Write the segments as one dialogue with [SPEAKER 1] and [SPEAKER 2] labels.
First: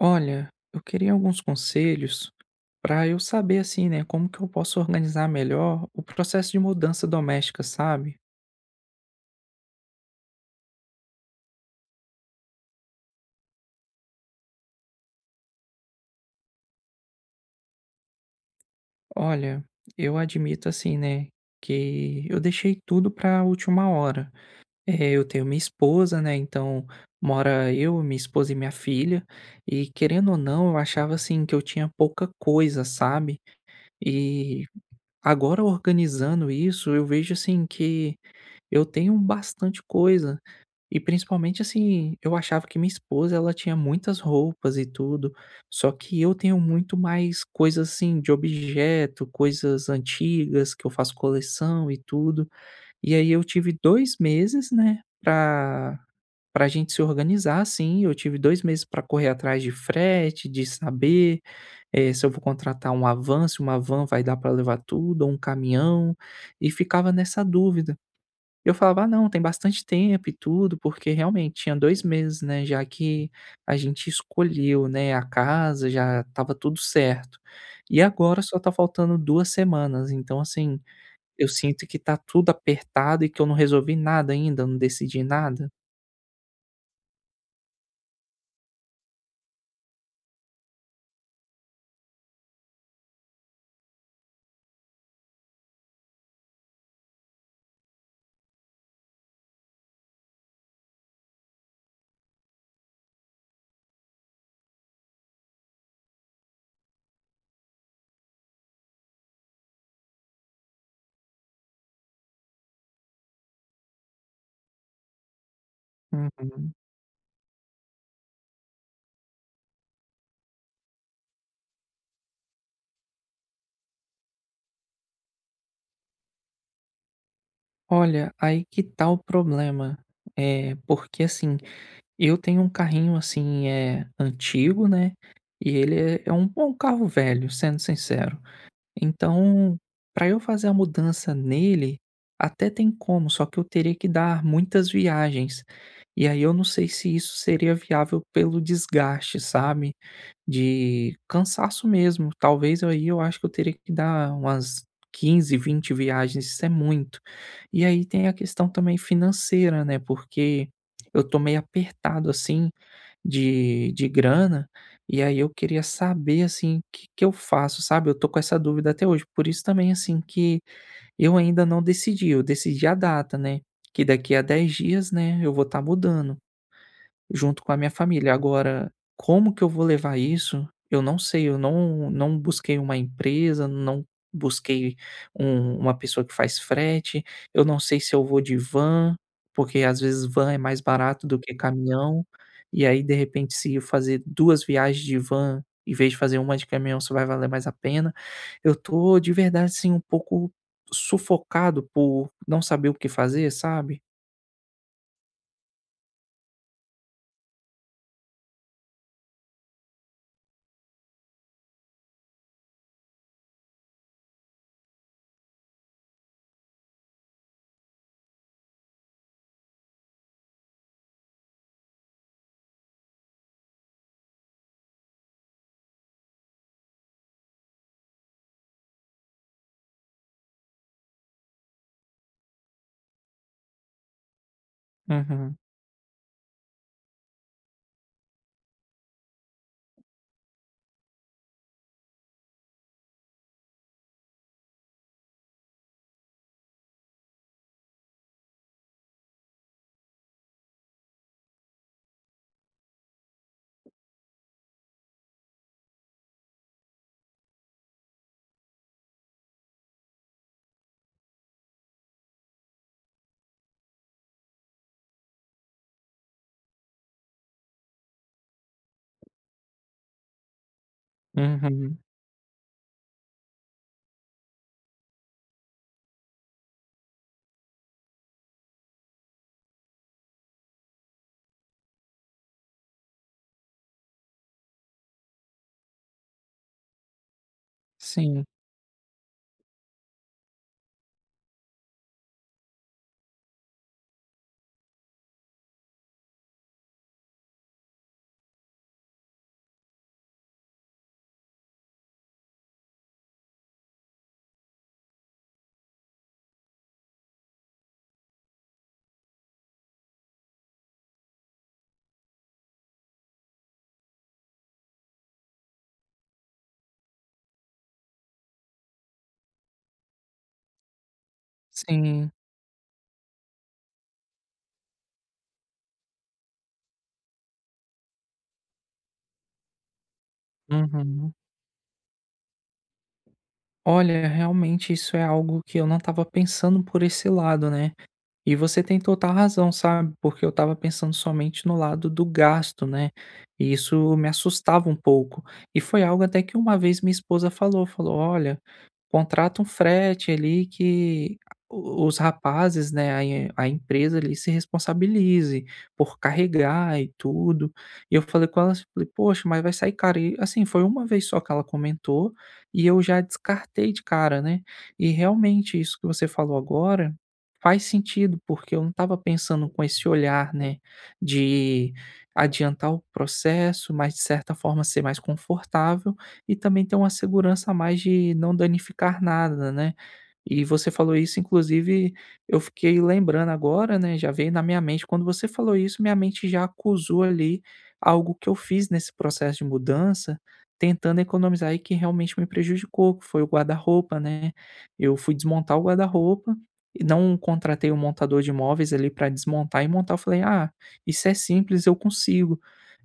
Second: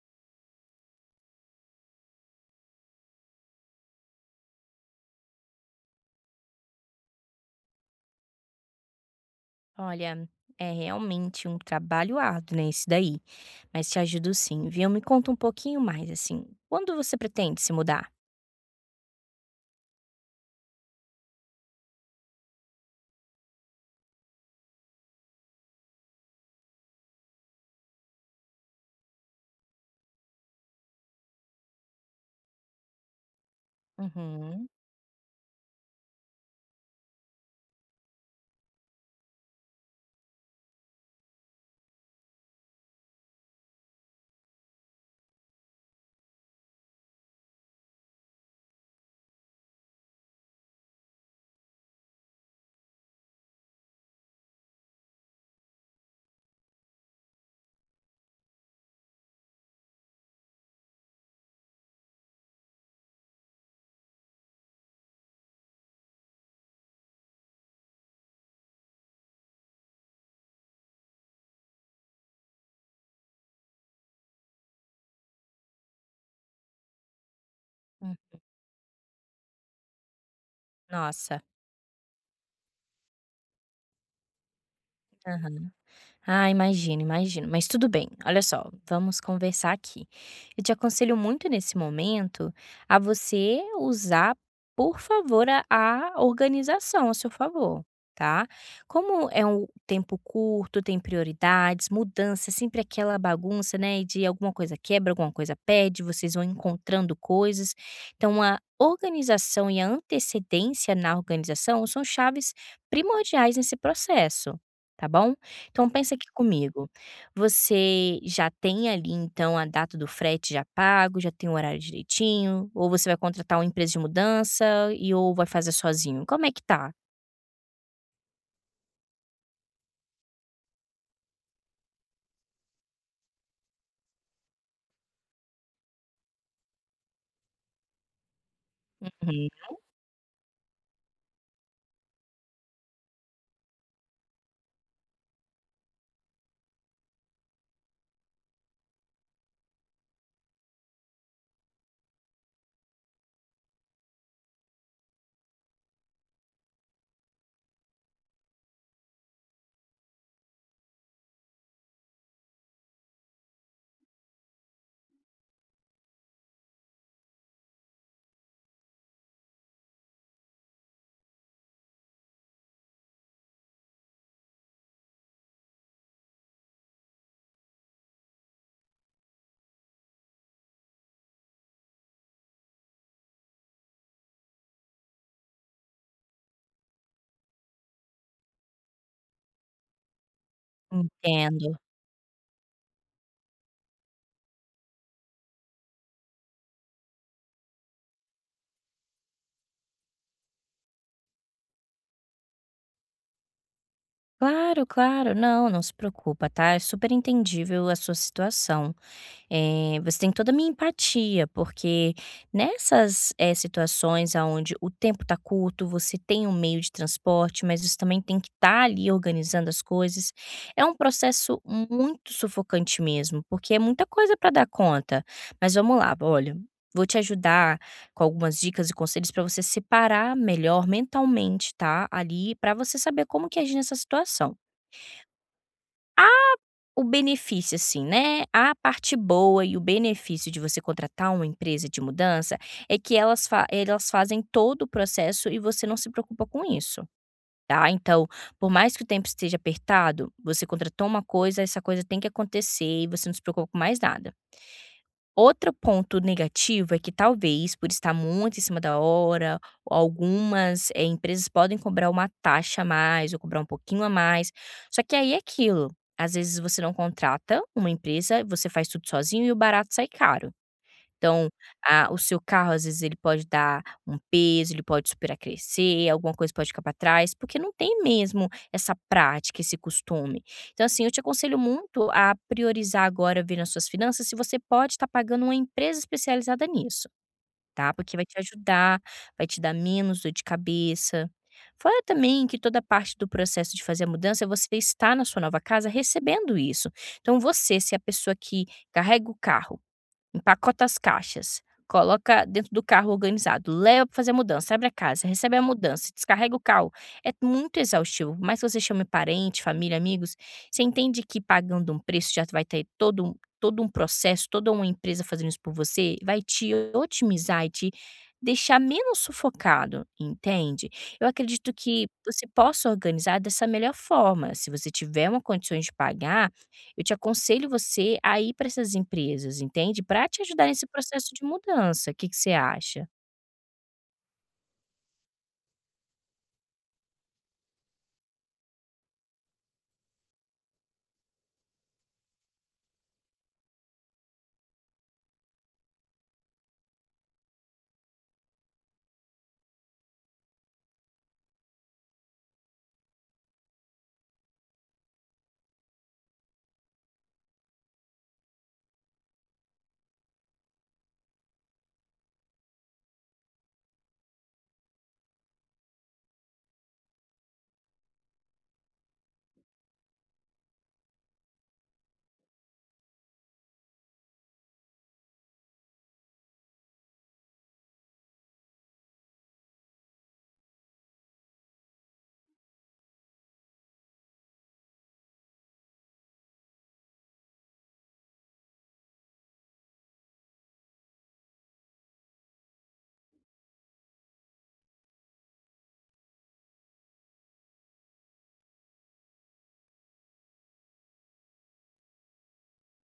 [SPEAKER 1] Olha, eu queria alguns conselhos para eu saber assim, né, como que eu posso organizar melhor o processo de mudança doméstica, sabe?
[SPEAKER 2] Olha, é realmente um trabalho árduo, né, esse daí. Mas te ajudo sim, viu? Me conta um pouquinho mais, assim, quando você pretende se mudar?
[SPEAKER 1] Olha, eu admito assim, né, que eu deixei tudo para a última hora. É, eu tenho minha esposa, né, então mora eu, minha esposa e minha filha, e querendo ou não, eu achava assim que eu tinha pouca coisa, sabe? E
[SPEAKER 2] Uhum.
[SPEAKER 1] agora organizando isso, eu vejo assim que eu tenho bastante coisa. E principalmente, assim, eu achava que minha esposa ela tinha muitas roupas e tudo, só que eu tenho muito mais coisas assim de objeto, coisas antigas que eu faço coleção e tudo. E aí eu tive 2 meses, né, pra gente se organizar, assim, eu tive 2 meses para correr atrás de frete, de saber, se eu vou contratar um van, se uma van vai dar para levar tudo ou um caminhão, e ficava nessa dúvida. Eu falava: "Ah, não, tem bastante tempo e tudo", porque realmente tinha 2 meses, né, já que a gente escolheu, né, a casa, já estava tudo certo. E
[SPEAKER 2] Hum.
[SPEAKER 1] agora só tá faltando 2 semanas, então, assim,
[SPEAKER 2] Nossa.
[SPEAKER 1] eu sinto que tá tudo apertado e que eu não resolvi nada ainda, não decidi nada.
[SPEAKER 2] Ah, imagino, imagino. Mas tudo bem, olha só, vamos conversar aqui. Eu te aconselho muito nesse momento a você usar, por favor, a organização a seu favor, tá? Como é um tempo curto, tem prioridades, mudança, sempre aquela bagunça, né? De alguma coisa quebra, alguma coisa perde, vocês vão encontrando coisas. Então, a organização e a antecedência na organização são chaves primordiais nesse processo, tá bom? Então pensa aqui
[SPEAKER 1] Uhum.
[SPEAKER 2] comigo, você já tem ali então a data do frete já pago, já tem o horário direitinho, ou você vai contratar uma empresa de mudança e ou vai fazer sozinho? Como é que tá?
[SPEAKER 1] Olha, aí que tá o problema. É porque, assim, eu tenho um carrinho, assim, é antigo, né, e ele é um carro velho, sendo sincero.
[SPEAKER 2] Uhum.
[SPEAKER 1] Então, para eu fazer a mudança nele, até tem como, só que eu teria que dar muitas viagens. E aí eu não sei se isso seria viável pelo desgaste, sabe? De cansaço mesmo, talvez aí eu acho que eu teria que dar umas 15, 20 viagens, isso é muito. E aí tem a questão também financeira, né, porque eu tô meio apertado, assim, de grana, e aí eu queria saber, assim, o que que eu faço, sabe, eu tô com essa dúvida até hoje. Por isso também, assim, que eu ainda não decidi, eu decidi a data, né, que daqui a 10 dias, né, eu vou estar mudando junto com a minha família. Agora, como que eu vou levar isso? Eu não sei, eu não busquei uma empresa, não busquei uma pessoa que faz frete, eu não sei se eu vou de van, porque às vezes van é mais barato do que
[SPEAKER 2] Entendo.
[SPEAKER 1] caminhão, e aí de repente se eu fazer 2 viagens de van, em vez de fazer uma de caminhão, isso vai valer mais a pena. Eu tô de verdade, assim, um pouco sufocado por não saber o que fazer, sabe?
[SPEAKER 2] Claro, claro. Não, não se preocupa, tá? É super entendível a sua situação. Você tem toda a minha empatia, porque nessas, situações aonde o tempo está curto, você tem um meio de transporte, mas você também tem que estar ali organizando as coisas, é um processo muito sufocante mesmo, porque é muita coisa para dar conta. Mas vamos lá, olha, vou te ajudar com algumas dicas e conselhos para você separar melhor mentalmente, tá, ali, para você saber como que agir nessa situação.
[SPEAKER 1] Uhum,
[SPEAKER 2] O benefício, assim, né, a parte boa e o benefício de você contratar uma empresa de mudança é que elas fazem todo o processo e você não se preocupa com isso, tá. Então, por mais que o tempo esteja apertado, você contratou uma coisa, essa coisa tem que acontecer e você não se preocupa com mais nada. Outro ponto negativo é que talvez, por estar muito em cima da hora, algumas, empresas podem cobrar uma taxa a mais ou cobrar um pouquinho a mais. Só que aí é aquilo, às vezes você não contrata uma empresa, você faz tudo sozinho e o barato sai caro. Então,
[SPEAKER 1] uhum,
[SPEAKER 2] ah, o seu carro, às vezes, ele pode dar um peso, ele pode superacrescer, alguma coisa pode ficar para trás, porque não tem mesmo essa prática, esse costume. Então, assim, eu te aconselho muito a priorizar agora, vendo nas suas finanças, se você pode estar pagando uma empresa especializada nisso, tá? Porque vai te
[SPEAKER 1] sim,
[SPEAKER 2] ajudar, vai te dar menos dor de cabeça. Fora também que toda parte do processo de fazer a mudança, você está na sua nova casa recebendo isso. Então, você, se é a pessoa que carrega o carro, empacota as caixas, coloca dentro do carro organizado, leva para fazer a mudança, abre a casa, recebe a mudança, descarrega o carro. É muito exaustivo. Por mais que você chame parente, família, amigos, você entende que pagando um preço já vai ter todo um processo, toda uma empresa fazendo isso por você, vai te otimizar e te deixar menos sufocado, entende? Eu acredito que
[SPEAKER 1] sim.
[SPEAKER 2] você possa organizar dessa melhor forma. Se você tiver uma condições de pagar, eu te aconselho você a ir para essas empresas, entende, para te ajudar nesse processo
[SPEAKER 1] Uhum.
[SPEAKER 2] de mudança. O que que você acha?
[SPEAKER 1] Olha, realmente isso é algo que eu não estava pensando por esse lado, né? E você tem total razão, sabe? Porque eu estava pensando somente no lado do gasto, né? E isso me assustava um pouco. E foi algo até que uma vez minha esposa falou, olha, contrata um frete ali que o os rapazes, né, a empresa ali se responsabilize por carregar e tudo. E eu falei com ela assim, falei: "Poxa, mas vai sair caro". E assim, foi uma vez só que ela comentou e eu já descartei de cara, né. E realmente isso que você falou agora faz sentido, porque eu não estava pensando com esse olhar, né, de adiantar o processo, mas de certa forma ser mais confortável e também ter uma segurança a mais de não danificar nada, né. E você falou isso, inclusive, eu fiquei lembrando agora, né, já veio na minha mente, quando você falou isso, minha mente já acusou ali algo que eu fiz nesse processo de mudança, tentando economizar e que realmente me prejudicou, que foi o guarda-roupa, né. Eu fui desmontar o guarda-roupa e não contratei um montador de móveis ali para desmontar e montar, eu falei: "Ah, isso é simples, eu consigo".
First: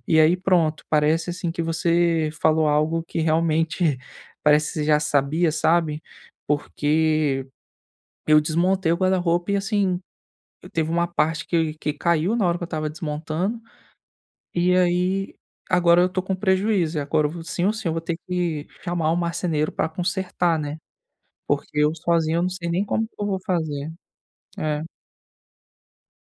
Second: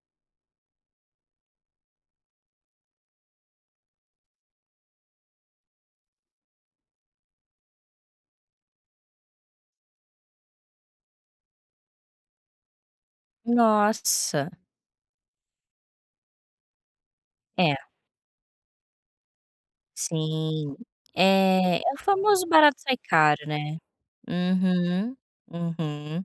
[SPEAKER 1] E aí pronto, parece assim que você falou algo que realmente parece que você já sabia, sabe. Porque eu desmontei o guarda-roupa e assim, teve uma parte que caiu na hora que eu estava desmontando,
[SPEAKER 2] Nossa,
[SPEAKER 1] e aí agora eu tô com prejuízo, e agora eu vou sim ou
[SPEAKER 2] é,
[SPEAKER 1] sim eu vou ter que chamar o marceneiro para consertar,
[SPEAKER 2] sim.
[SPEAKER 1] né.
[SPEAKER 2] É,
[SPEAKER 1] Porque eu
[SPEAKER 2] é o
[SPEAKER 1] sozinho eu
[SPEAKER 2] famoso
[SPEAKER 1] não sei
[SPEAKER 2] barato
[SPEAKER 1] nem
[SPEAKER 2] sai
[SPEAKER 1] como que eu vou
[SPEAKER 2] caro, né.
[SPEAKER 1] fazer. É.
[SPEAKER 2] Uhum, uhum.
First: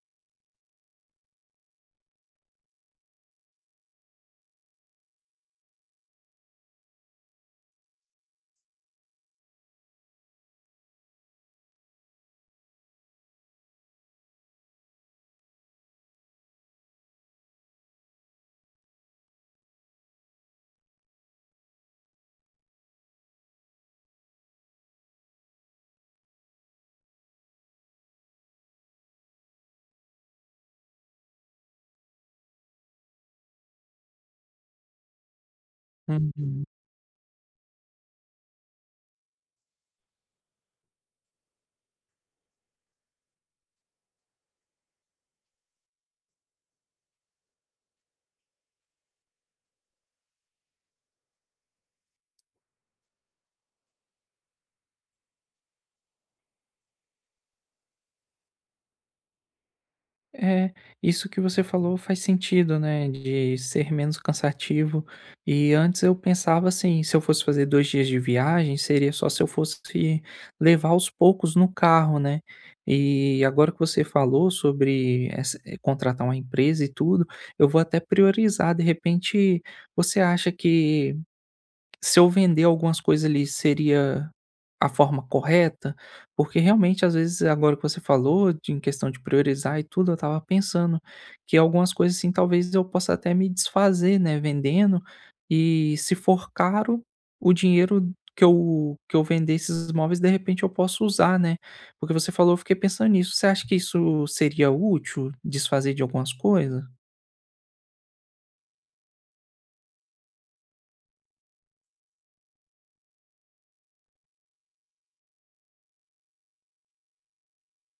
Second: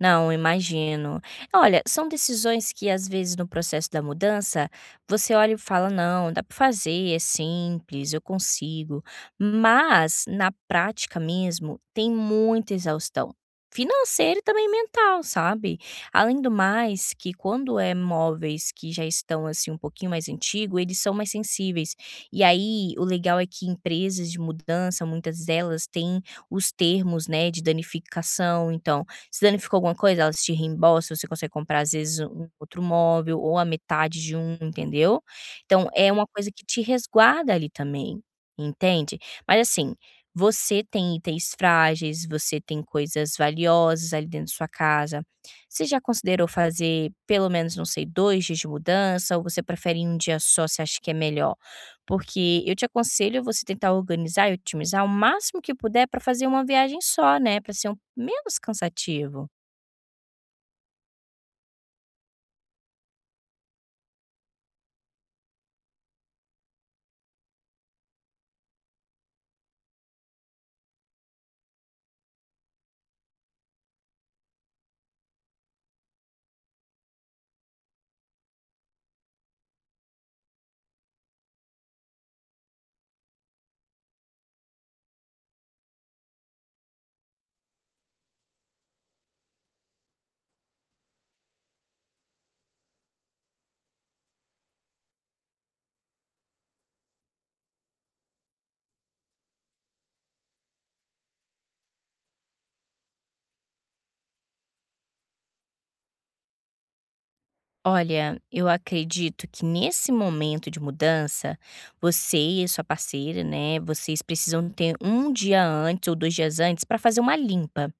[SPEAKER 2] Não, imagino. Olha, são decisões que às vezes no processo da mudança, você olha e fala: "Não, dá para fazer, é simples, eu consigo". Mas na prática mesmo, tem muita exaustão financeira e também mental, sabe. Além do mais que quando é móveis que já estão, assim, um pouquinho mais antigo, eles são mais sensíveis. E aí, o legal é que empresas de mudança, muitas delas têm os termos, né, de danificação, então, se danificou alguma coisa, elas te reembolsam, você consegue comprar às vezes um outro móvel ou a metade de um, entendeu. Então é uma coisa que
[SPEAKER 1] Uhum.
[SPEAKER 2] te resguarda ali também, entende. Mas assim, você tem itens frágeis, você tem coisas valiosas ali dentro de sua casa. Você já considerou fazer pelo menos, não sei, 2 dias de mudança ou você prefere em um dia só, você acha que é melhor? Porque eu te aconselho você tentar organizar e otimizar o máximo que puder para fazer uma viagem só, né, para ser um menos cansativo.
[SPEAKER 1] É, isso que você falou faz sentido, né? De ser menos cansativo. E antes eu pensava assim, se eu fosse fazer 2 dias de viagem, seria só se eu fosse levar aos poucos no carro, né? E agora que você falou sobre contratar uma empresa e tudo, eu vou até priorizar. De repente, você acha que se eu vender algumas coisas ali, seria a forma correta? Porque realmente, às vezes, agora que você falou de em questão de priorizar e tudo, eu estava pensando que algumas coisas, assim, talvez eu possa até me desfazer, né, vendendo, e se for caro, o dinheiro que eu vender esses móveis, de repente, eu posso usar, né. Porque você falou, eu fiquei pensando nisso. Você acha que isso seria útil, desfazer de algumas coisas?
[SPEAKER 2] Olha, eu acredito que nesse momento de mudança, você e sua parceira, né, vocês precisam ter um dia antes ou 2 dias antes para fazer uma limpa.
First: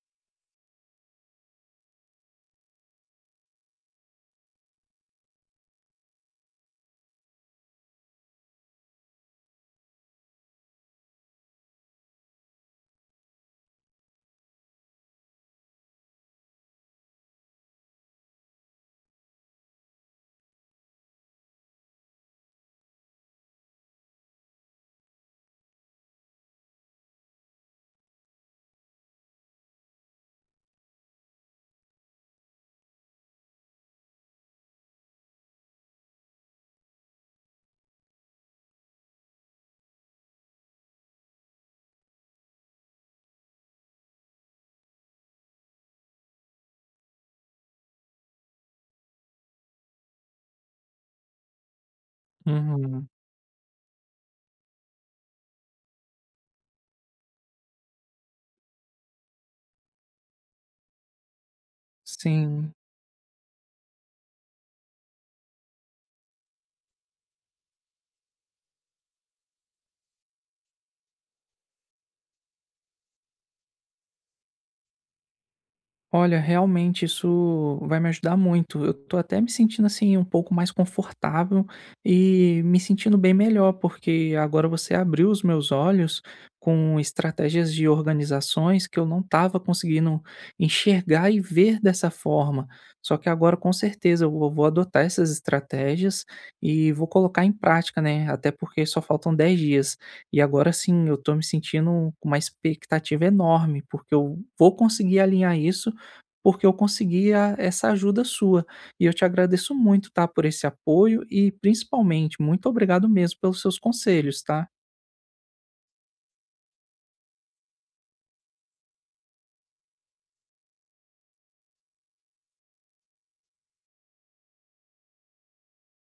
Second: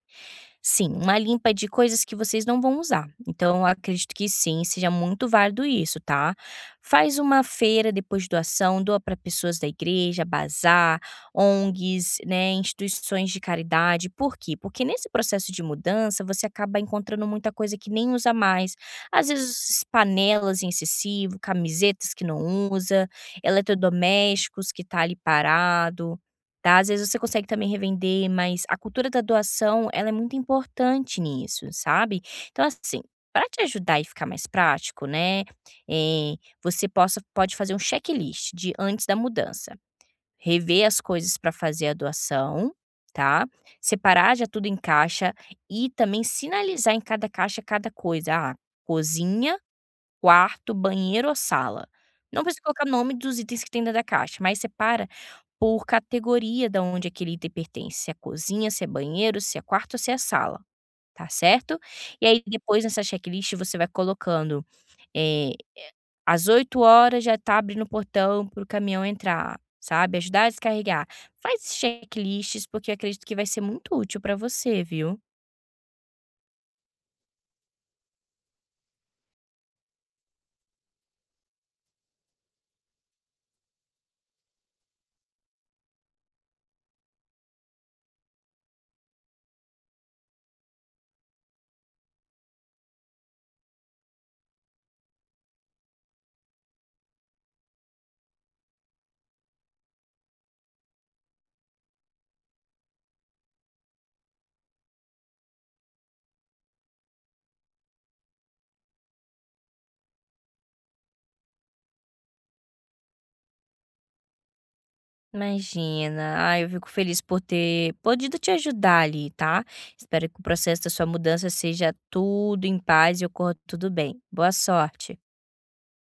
[SPEAKER 2] Sim, uma limpa de coisas que vocês não vão usar. Então, eu acredito que sim, seja muito válido isso, tá? Faz uma feira depois de doação, doa para pessoas da igreja, bazar, ONGs, né, instituições de caridade. Por quê? Porque nesse processo de mudança, você acaba encontrando muita coisa que nem usa mais. Às vezes, panelas em excessivo, camisetas que não usa, eletrodomésticos que tá ali parado. Tá, às vezes você consegue também revender, mas a cultura da doação, ela é muito importante nisso, sabe. Então, assim, para te ajudar e ficar mais prático, né, eh, você possa pode fazer um checklist de antes da mudança, rever as coisas para fazer a doação, tá, separar já tudo em caixa e também sinalizar em cada caixa cada coisa: "Ah, cozinha, quarto, banheiro ou sala". Não precisa colocar
[SPEAKER 1] Uhum,
[SPEAKER 2] nome dos itens que tem dentro da caixa, mas separa por categoria da onde aquele item pertence, se é cozinha, se é banheiro, se é quarto ou se é sala, tá certo? E aí
[SPEAKER 1] sim.
[SPEAKER 2] depois nessa checklist você vai colocando, eh, às 8h já tá abrindo o portão para o caminhão entrar, sabe, ajudar a descarregar. Faz checklists, porque eu acredito que vai ser muito útil pra você, viu?
[SPEAKER 1] Olha, realmente isso vai me ajudar muito. Eu tô até me sentindo assim um pouco mais confortável e me sentindo bem melhor, porque agora você abriu os meus olhos com estratégias de organizações que eu não estava conseguindo enxergar e ver dessa forma. Só que agora com certeza eu vou adotar essas estratégias e vou colocar em prática, né? Até porque só faltam 10 dias. E agora sim, eu tô me sentindo com uma expectativa enorme, porque eu vou conseguir alinhar isso porque eu consegui a essa ajuda sua. E eu te agradeço muito, tá, por esse apoio e, principalmente, muito obrigado mesmo pelos seus conselhos, tá?
[SPEAKER 2] Imagina. Ah, eu fico feliz por ter podido te ajudar ali, tá? Espero que o processo da sua mudança seja tudo em paz e ocorra tudo bem. Boa sorte.